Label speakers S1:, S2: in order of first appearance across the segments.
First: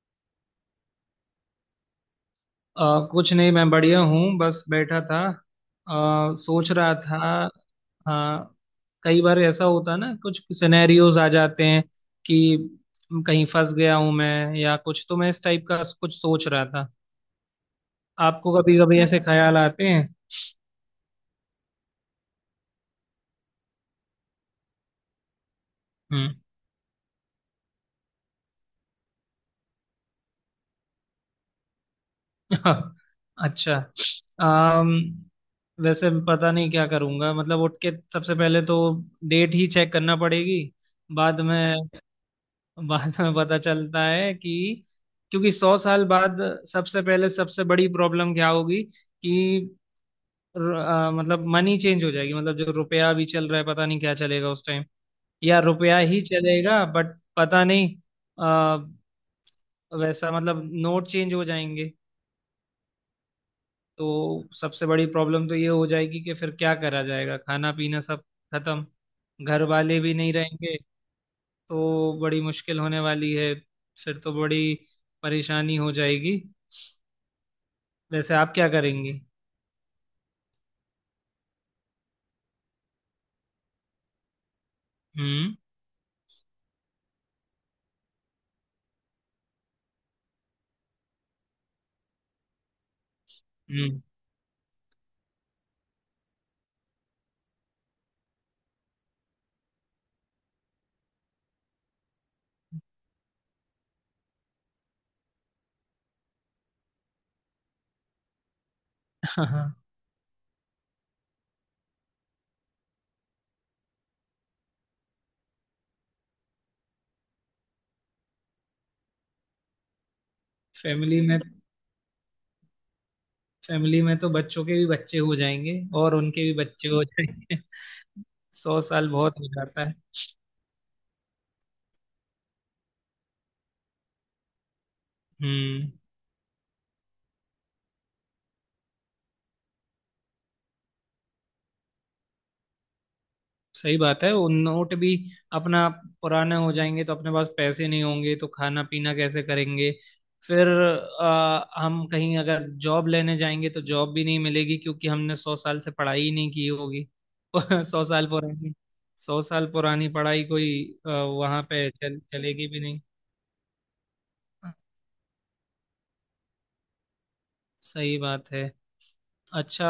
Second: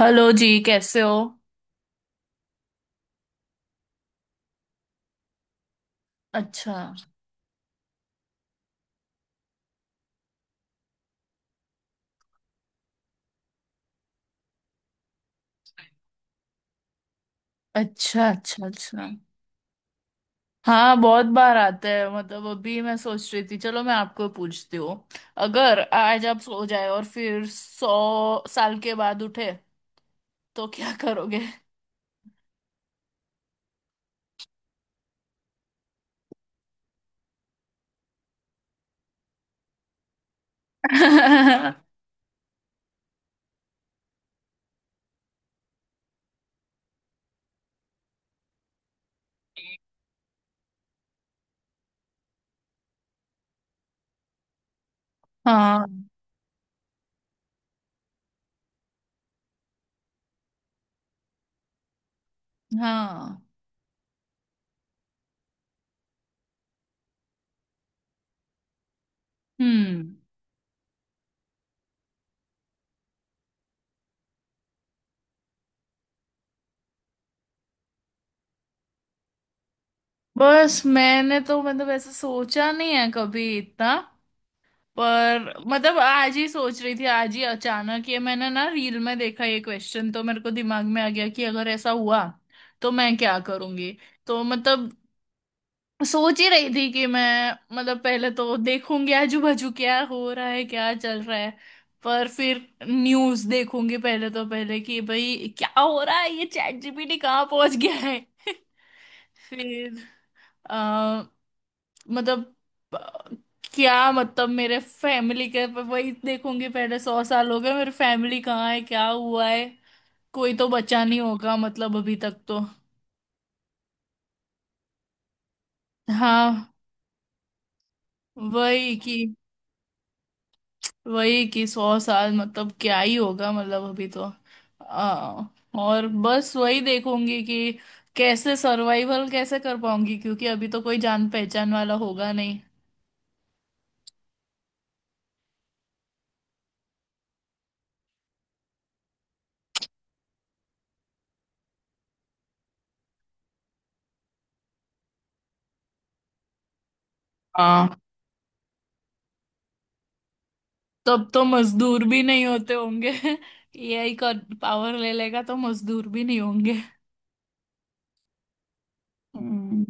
S1: Hello ji. कैसे हो?
S2: कुछ नहीं। मैं बढ़िया हूँ, बस बैठा था। सोच
S1: अच्छा,
S2: रहा था। हाँ। कई बार ऐसा होता है ना, कुछ सिनेरियोज आ जाते हैं कि कहीं फंस गया हूँ मैं या कुछ, तो मैं इस टाइप का कुछ सोच रहा था।
S1: अच्छा,
S2: आपको
S1: अच्छा,
S2: कभी कभी
S1: अच्छा।
S2: ऐसे ख्याल आते हैं?
S1: हाँ, बहुत बार आता है। मतलब अभी मैं सोच रही थी, चलो मैं आपको पूछती हूँ। अगर आज
S2: हम्म।
S1: आप सो जाए और फिर 100 साल के बाद उठे तो क्या करोगे?
S2: अच्छा। अम, वैसे पता नहीं क्या करूँगा। मतलब उठ के सबसे पहले तो डेट ही चेक करना पड़ेगी। बाद
S1: हाँ,
S2: में बाद में पता चलता है कि क्योंकि 100 साल बाद सबसे पहले सबसे बड़ी प्रॉब्लम क्या होगी कि मतलब मनी चेंज हो जाएगी। मतलब जो रुपया भी चल रहा है पता नहीं क्या चलेगा उस टाइम, या रुपया ही चलेगा बट पता नहीं। आ, वैसा मतलब नोट चेंज हो जाएंगे।
S1: हाँ।
S2: तो सबसे बड़ी प्रॉब्लम तो ये हो जाएगी कि फिर क्या करा जाएगा, खाना पीना सब खत्म, घर वाले
S1: हम्म।
S2: भी नहीं रहेंगे। तो बड़ी मुश्किल होने वाली है। फिर तो बड़ी परेशानी हो जाएगी। वैसे आप क्या करेंगी?
S1: बस, मैंने तो मतलब ऐसा सोचा नहीं है कभी इतना। पर
S2: हम्म,
S1: मतलब आज ही सोच रही थी, आज ही अचानक ये मैंने ना रील में देखा, ये क्वेश्चन तो मेरे को दिमाग में आ गया कि अगर ऐसा हुआ तो मैं क्या करूंगी।
S2: हम्म।
S1: तो मतलब सोच ही रही थी कि मैं मतलब पहले तो देखूंगी आजू बाजू क्या हो रहा है, क्या चल रहा है। पर फिर न्यूज देखूंगी पहले, तो पहले कि भाई क्या हो रहा है, ये चैट जीपीटी कहाँ पहुंच गया है।
S2: हाँ।
S1: फिर मतलब अ, क्या मतलब मेरे फैमिली के वही देखूंगी पहले, 100 साल हो गए, मेरे फैमिली कहाँ है, क्या हुआ है? कोई तो बचा नहीं
S2: फैमिली में
S1: होगा मतलब अभी तक तो।
S2: फैमिली में तो बच्चों के भी बच्चे हो जाएंगे और उनके भी
S1: हाँ,
S2: बच्चे हो जाएंगे। सौ
S1: वही
S2: साल
S1: कि
S2: बहुत हो जाता है।
S1: वही कि 100 साल मतलब क्या ही होगा, मतलब अभी तो आ,
S2: हम्म।
S1: और बस वही देखूंगी कि कैसे सर्वाइवल कैसे कर पाऊंगी, क्योंकि अभी तो कोई जान पहचान वाला होगा नहीं।
S2: सही बात है, वो नोट भी अपना पुराने हो जाएंगे तो अपने पास पैसे नहीं होंगे, तो खाना पीना कैसे करेंगे। फिर हम कहीं अगर जॉब लेने जाएंगे तो जॉब भी नहीं मिलेगी, क्योंकि हमने 100 साल से पढ़ाई ही नहीं की होगी।
S1: हाँ,
S2: सौ साल पुरानी 100 साल पुरानी पढ़ाई कोई
S1: तब तो
S2: वहां पे
S1: मजदूर भी नहीं
S2: चलेगी
S1: होते
S2: भी नहीं।
S1: होंगे। एआई का पावर ले लेगा तो मजदूर भी नहीं होंगे।
S2: सही बात है।
S1: हम्म,
S2: अच्छा।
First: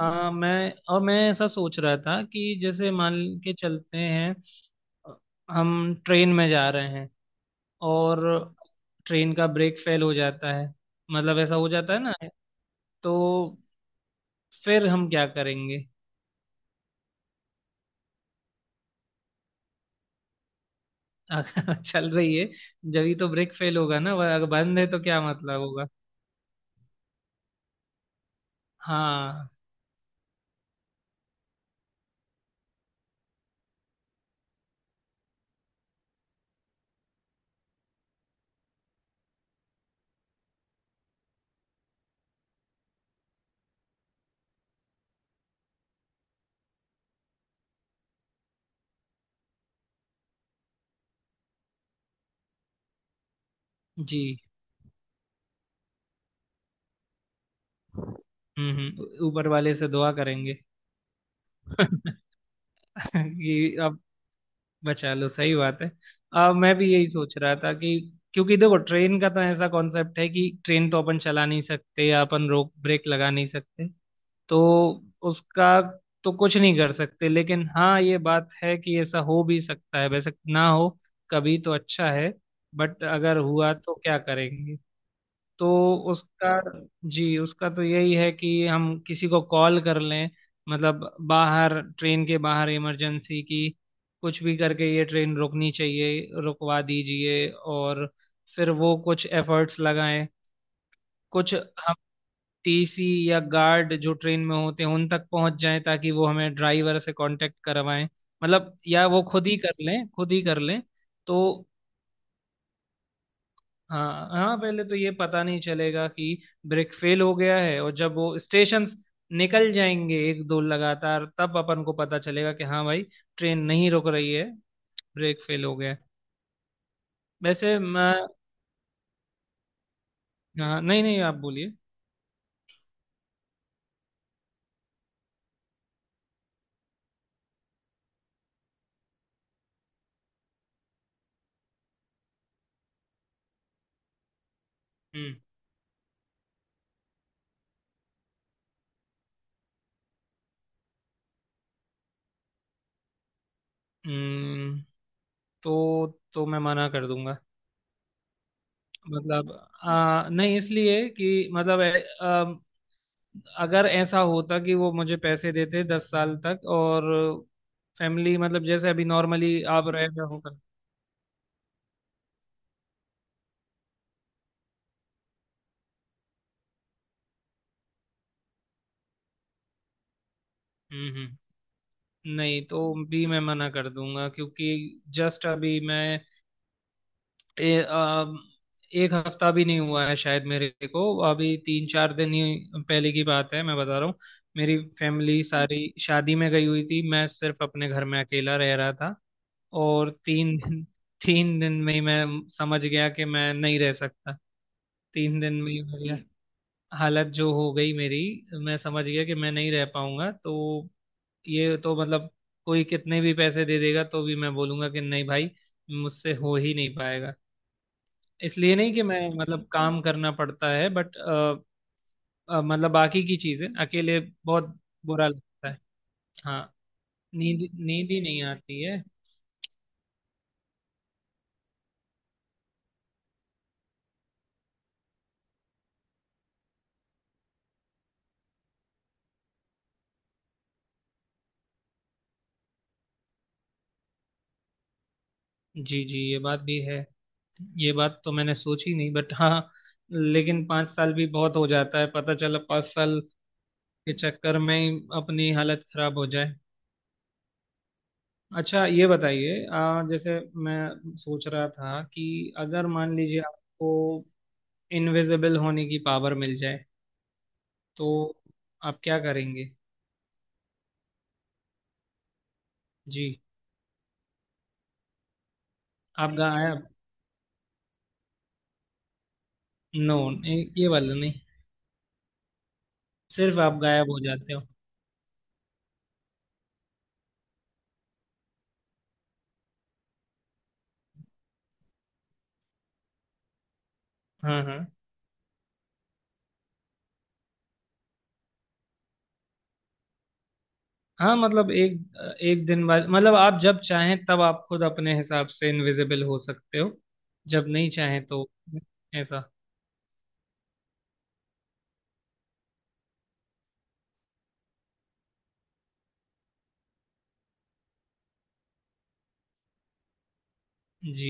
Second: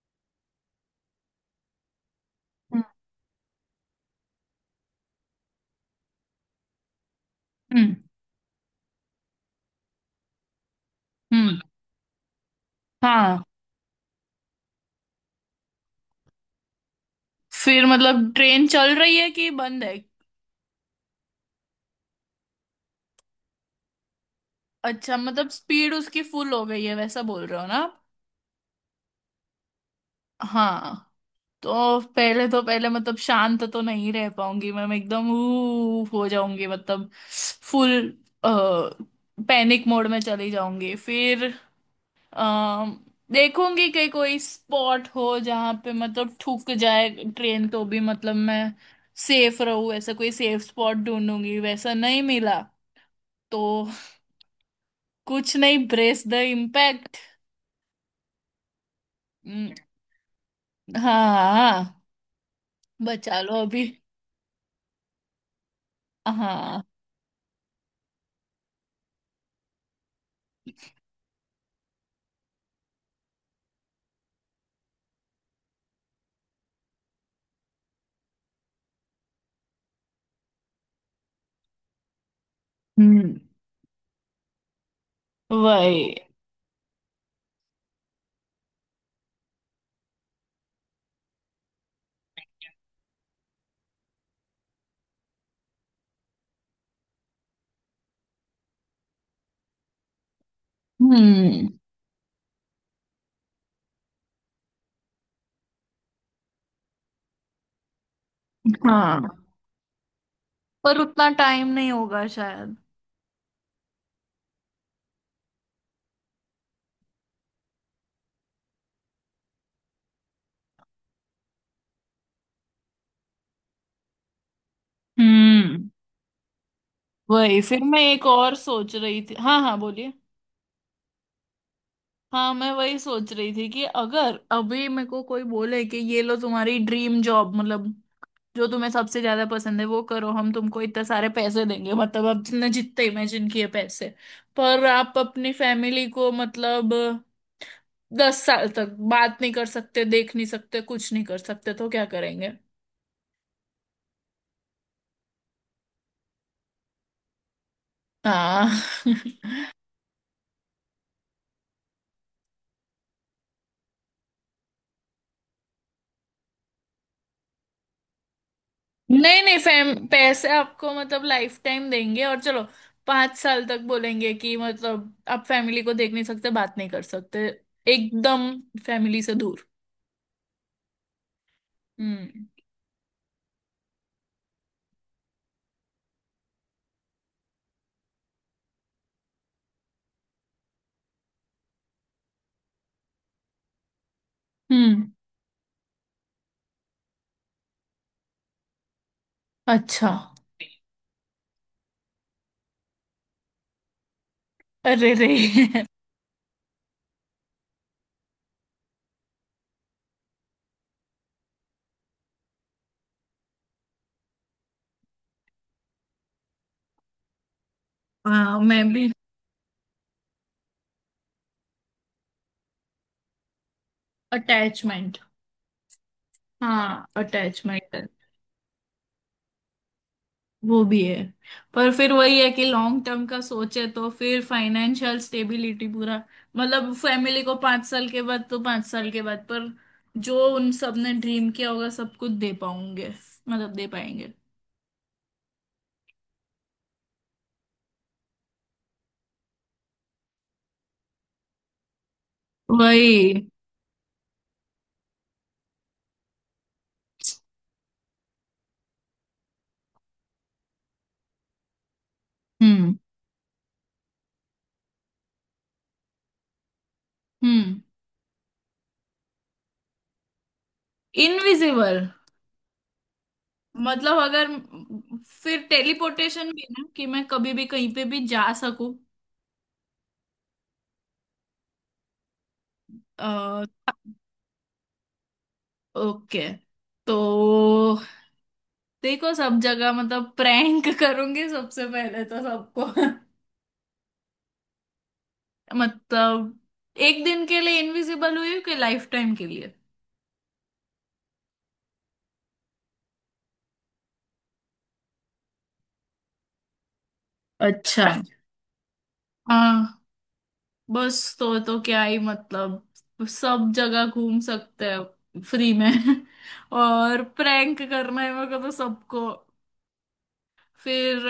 S2: मैं ऐसा सोच रहा था कि
S1: हम्म,
S2: जैसे मान के चलते हैं हम ट्रेन में जा रहे हैं
S1: हम्म,
S2: और ट्रेन का ब्रेक फेल हो जाता है। मतलब ऐसा
S1: हम्म,
S2: हो जाता है ना। तो
S1: हाँ।
S2: फिर हम क्या करेंगे?
S1: फिर मतलब ट्रेन चल रही है कि बंद है?
S2: अगर चल रही है। जब तो ब्रेक फेल होगा ना, वह अगर बंद है तो
S1: अच्छा,
S2: क्या
S1: मतलब
S2: मतलब होगा।
S1: स्पीड उसकी फुल हो गई है, वैसा बोल रहे हो ना आप?
S2: हाँ।
S1: हाँ, तो पहले मतलब शांत तो नहीं रह पाऊंगी मैं एकदम ऊफ हो जाऊंगी, मतलब फुल पैनिक मोड में चली जाऊंगी। फिर अम, देखूंगी कि कोई स्पॉट हो जहां पे मतलब ठुक जाए ट्रेन, तो भी मतलब मैं सेफ रहूं, ऐसा कोई सेफ स्पॉट ढूंढूंगी। वैसा नहीं मिला तो
S2: जी।
S1: कुछ नहीं, ब्रेस द इम्पैक्ट।
S2: हम्म, हम्म। ऊपर वाले से दुआ करेंगे।
S1: हाँ, हाँ, बचा लो
S2: कि
S1: अभी।
S2: बचा लो, सही बात है। मैं
S1: हाँ।
S2: भी यही सोच रहा था कि क्योंकि देखो ट्रेन का तो ऐसा कॉन्सेप्ट है कि ट्रेन तो अपन चला नहीं सकते या अपन रोक ब्रेक लगा नहीं सकते। तो उसका तो कुछ नहीं कर सकते, लेकिन हाँ ये बात है कि ऐसा हो भी सकता है। वैसे ना हो कभी तो अच्छा है, बट
S1: हम्म।
S2: अगर हुआ तो क्या करेंगे। तो
S1: वही।
S2: उसका जी, उसका तो यही है कि हम किसी को कॉल कर लें, मतलब बाहर, ट्रेन के बाहर, इमरजेंसी की कुछ भी करके ये ट्रेन रुकनी चाहिए, रुकवा दीजिए। और फिर वो कुछ एफर्ट्स लगाएं। कुछ
S1: हम्म।
S2: हम टीसी या गार्ड जो ट्रेन में होते हैं उन तक पहुंच जाएं ताकि वो हमें ड्राइवर से कांटेक्ट करवाएं, मतलब या वो
S1: हाँ,
S2: खुद ही कर लें, खुद ही कर लें।
S1: पर उतना
S2: तो
S1: टाइम नहीं होगा शायद।
S2: हाँ, हाँ, पहले तो ये पता नहीं चलेगा कि ब्रेक फेल हो गया है, और जब वो स्टेशंस निकल जाएंगे एक दो लगातार, तब अपन को पता चलेगा कि हाँ भाई, ट्रेन नहीं रुक रही है, ब्रेक फेल हो
S1: हम्म।
S2: गया है।
S1: वही,
S2: वैसे
S1: फिर मैं
S2: मैं
S1: एक और सोच रही थी। हाँ, हाँ, बोलिए।
S2: हाँ, नहीं, नहीं, आप बोलिए।
S1: हाँ, मैं वही सोच रही थी कि अगर अभी मेरे को कोई बोले कि ये लो तुम्हारी ड्रीम जॉब, मतलब जो तुम्हें सबसे ज्यादा पसंद है वो करो, हम तुमको इतने सारे पैसे देंगे, मतलब आपने जितने इमेजिन किए पैसे, पर आप
S2: हम्म,
S1: अपनी फैमिली को मतलब 10 साल तक बात नहीं कर सकते, देख नहीं सकते, कुछ नहीं कर सकते, तो क्या करेंगे?
S2: हम्म। तो तो मैं मना कर दूंगा।
S1: हाँ।
S2: मतलब नहीं, इसलिए कि मतलब अगर ऐसा होता कि वो मुझे पैसे देते 10 साल तक, और फैमिली मतलब जैसे अभी
S1: नहीं, नहीं,
S2: नॉर्मली
S1: फैम
S2: आप रह रहे हो।
S1: पैसे आपको मतलब लाइफ टाइम देंगे और चलो 5 साल तक बोलेंगे कि मतलब आप फैमिली को देख नहीं सकते, बात नहीं कर सकते, एकदम फैमिली से दूर।
S2: हम्म, हम्म।
S1: हम्म।
S2: नहीं तो भी मैं मना कर दूंगा, क्योंकि जस्ट अभी मैं ए, आ, एक हफ्ता भी नहीं हुआ है शायद मेरे को। अभी 3-4 दिन ही पहले की बात है, मैं बता रहा हूँ। मेरी
S1: हम्म।
S2: फैमिली सारी शादी में गई हुई थी, मैं सिर्फ अपने घर में अकेला रह रहा था। और
S1: अच्छा।
S2: तीन दिन में ही मैं समझ गया कि मैं नहीं रह सकता।
S1: अरे रे।
S2: 3 दिन में ही मेरी हालत जो हो गई मेरी, मैं समझ गया कि मैं नहीं रह पाऊंगा। तो ये तो मतलब कोई कितने भी पैसे दे देगा तो भी मैं बोलूंगा कि नहीं भाई, मुझसे हो ही नहीं पाएगा।
S1: हाँ,
S2: इसलिए
S1: मैं
S2: नहीं कि
S1: भी।
S2: मैं मतलब काम करना पड़ता है, बट मतलब बाकी की चीजें अकेले बहुत
S1: अटैचमेंट।
S2: बुरा लगता है। हाँ।
S1: हाँ,
S2: नींद
S1: अटैचमेंट।
S2: नींद ही नहीं आती है।
S1: वो भी है। पर फिर वही है कि लॉन्ग टर्म का सोचे तो फिर फाइनेंशियल स्टेबिलिटी पूरा, मतलब फैमिली को, 5 साल के बाद तो, 5 साल के बाद पर जो उन सब ने ड्रीम किया होगा सब कुछ दे पाऊंगे, मतलब दे पाएंगे।
S2: जी, जी, ये बात भी है, ये बात तो मैंने सोची नहीं, बट हाँ। लेकिन 5 साल भी बहुत हो जाता है, पता चला 5 साल
S1: वही।
S2: के चक्कर में ही अपनी हालत खराब हो जाए। अच्छा, ये बताइए, जैसे मैं सोच रहा था कि अगर
S1: हम्म।
S2: मान लीजिए आपको इनविजिबल होने की पावर मिल जाए,
S1: हम्म।
S2: तो आप क्या करेंगे?
S1: इनविजिबल?
S2: जी।
S1: मतलब अगर फिर
S2: आप
S1: टेलीपोर्टेशन भी ना
S2: गायब।
S1: कि मैं कभी भी कहीं पे भी जा सकूं?
S2: नो, ये वाला नहीं, सिर्फ आप गायब हो जाते हो।
S1: ओके। तो देखो, सब जगह मतलब प्रैंक करूंगी सबसे पहले तो सबको।
S2: हाँ, हाँ,
S1: मतलब एक दिन के लिए इनविजिबल हुई हूँ कि लाइफ टाइम के लिए?
S2: हाँ, मतलब एक एक दिन बाद, मतलब आप जब चाहें तब आप खुद अपने हिसाब से इनविजिबल हो सकते हो, जब नहीं
S1: अच्छा।
S2: चाहें तो ऐसा।
S1: हाँ। बस, तो क्या ही मतलब, सब जगह घूम सकते हैं फ्री में। और प्रैंक करना है मेरे को तो सबको। फिर
S2: जी।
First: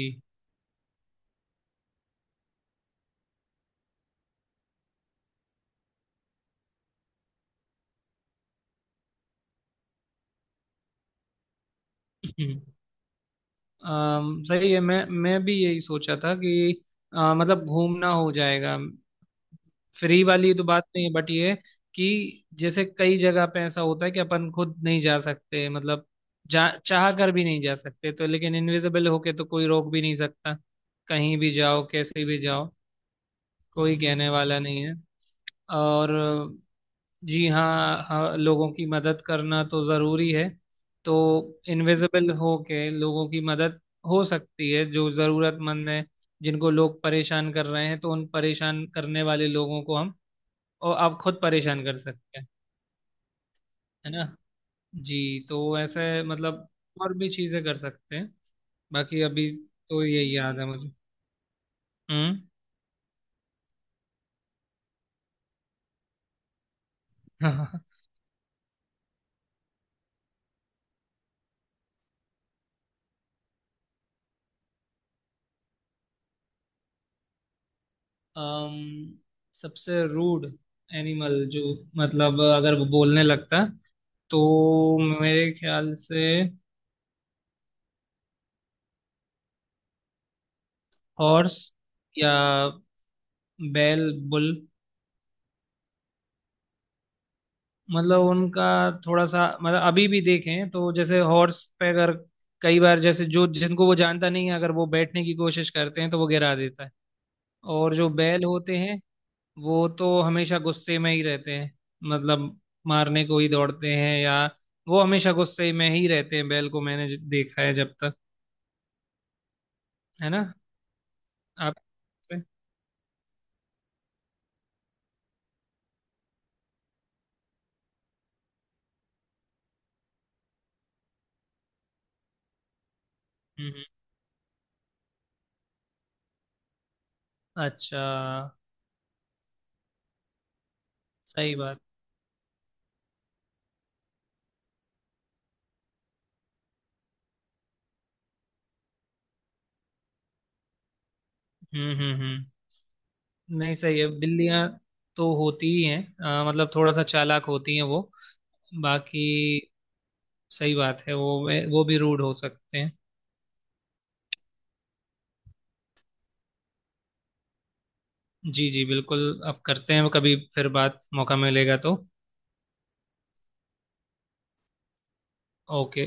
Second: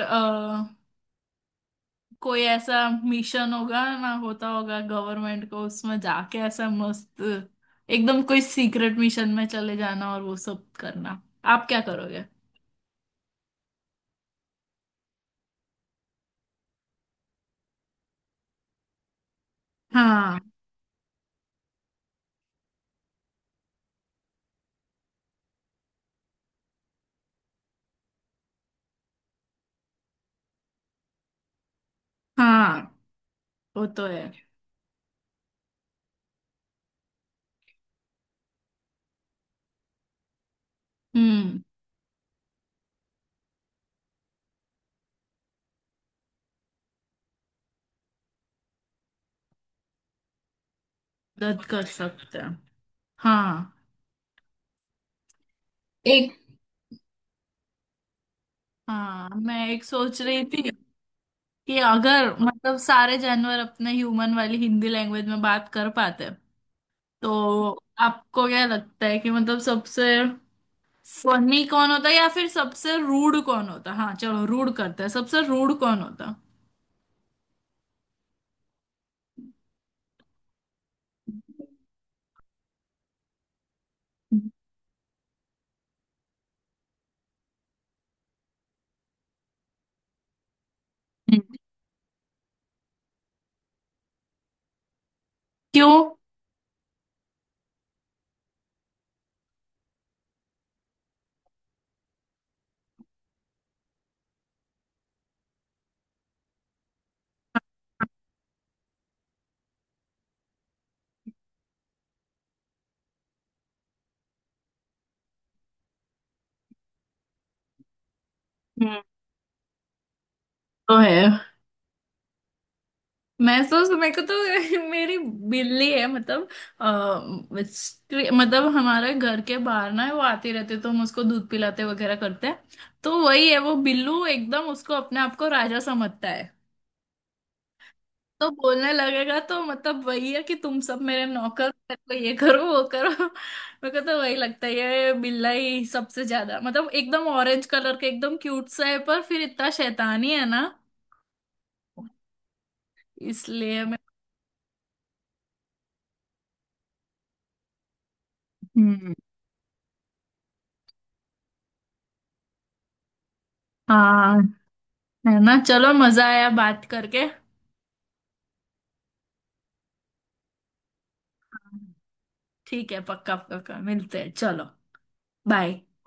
S1: कोई ऐसा मिशन होगा ना, होता होगा गवर्नमेंट को, उसमें जाके ऐसा मस्त एकदम कोई सीक्रेट मिशन में चले जाना और वो सब करना। आप क्या करोगे?
S2: सही है, मैं भी यही सोचा था कि मतलब घूमना हो जाएगा। फ्री
S1: हाँ,
S2: वाली तो बात नहीं है, बट ये है कि जैसे कई जगह पे ऐसा होता है कि अपन खुद नहीं जा सकते, मतलब जा चाह कर भी नहीं जा सकते तो। लेकिन इनविजिबल होके तो कोई रोक भी नहीं सकता, कहीं भी जाओ, कैसे भी जाओ,
S1: हाँ, वो
S2: कोई
S1: तो है।
S2: कहने वाला नहीं है। और जी, हाँ, हाँ, लोगों की मदद करना तो ज़रूरी है। तो
S1: हम्म।
S2: इनविजिबल हो के लोगों की मदद हो सकती है, जो ज़रूरतमंद है, जिनको लोग परेशान कर रहे हैं, तो उन परेशान करने वाले लोगों को हम और आप खुद
S1: मदद
S2: परेशान
S1: कर
S2: कर
S1: सकते
S2: सकते हैं,
S1: हैं। हाँ।
S2: है ना। जी, तो ऐसे
S1: एक
S2: मतलब और भी चीज़ें कर सकते हैं। बाकी
S1: हाँ,
S2: अभी
S1: मैं एक
S2: तो
S1: सोच
S2: यही
S1: रही
S2: याद
S1: थी
S2: है मुझे।
S1: कि अगर
S2: हम्म।
S1: मतलब सारे जानवर अपने ह्यूमन वाली हिंदी लैंग्वेज में बात कर पाते तो आपको क्या लगता है कि मतलब सबसे फनी कौन होता है, या फिर सबसे रूड कौन होता? हाँ, चलो, रूड करते हैं, सबसे रूड कौन होता?
S2: अम, सबसे रूड एनिमल जो, मतलब अगर वो बोलने लगता, तो मेरे ख्याल से
S1: हम्म।
S2: हॉर्स, या बैल, बुल।
S1: क्यों?
S2: मतलब उनका थोड़ा सा, मतलब अभी भी देखें तो जैसे हॉर्स पे अगर कई बार, जैसे जो जिनको वो जानता नहीं है अगर वो बैठने की कोशिश करते हैं तो वो गिरा देता है। और जो बैल होते हैं वो तो हमेशा गुस्से में ही रहते हैं, मतलब मारने को ही दौड़ते हैं, या वो हमेशा गुस्से में ही रहते हैं। बैल को मैंने देखा है जब तक,
S1: हम्म,
S2: है ना।
S1: तो है।
S2: आप। हम्म,
S1: मैं तो, मेरे को तो मेरी बिल्ली है, मतलब मतलब हमारे घर के बाहर ना है, वो आती रहती है, तो हम उसको दूध पिलाते वगैरह करते हैं। तो वही है, वो
S2: हम्म।
S1: बिल्लू एकदम उसको अपने आप को राजा समझता है।
S2: अच्छा,
S1: तो बोलने लगेगा तो मतलब वही है कि तुम सब मेरे
S2: सही
S1: नौकर,
S2: बात।
S1: मेरे को ये करो वो करो। मेरे को तो वही लगता है ये बिल्ला ही सबसे ज्यादा, मतलब एकदम ऑरेंज कलर के एकदम क्यूट सा है पर फिर इतना शैतानी है ना।
S2: हम्म, हम्म, हम्म। नहीं,
S1: इसलिए मैं।
S2: सही है, बिल्लियां तो होती ही हैं, मतलब थोड़ा सा चालाक होती हैं वो।
S1: हम्म।
S2: बाकी सही बात है, वो भी रूड हो सकते हैं।
S1: हाँ, है ना, चलो, मजा आया बात करके।
S2: जी, जी, बिल्कुल। अब करते हैं कभी फिर बात, मौका मिलेगा तो।
S1: ठीक है, पक्का पक्का मिलते हैं, चलो। बाय।
S2: ओके।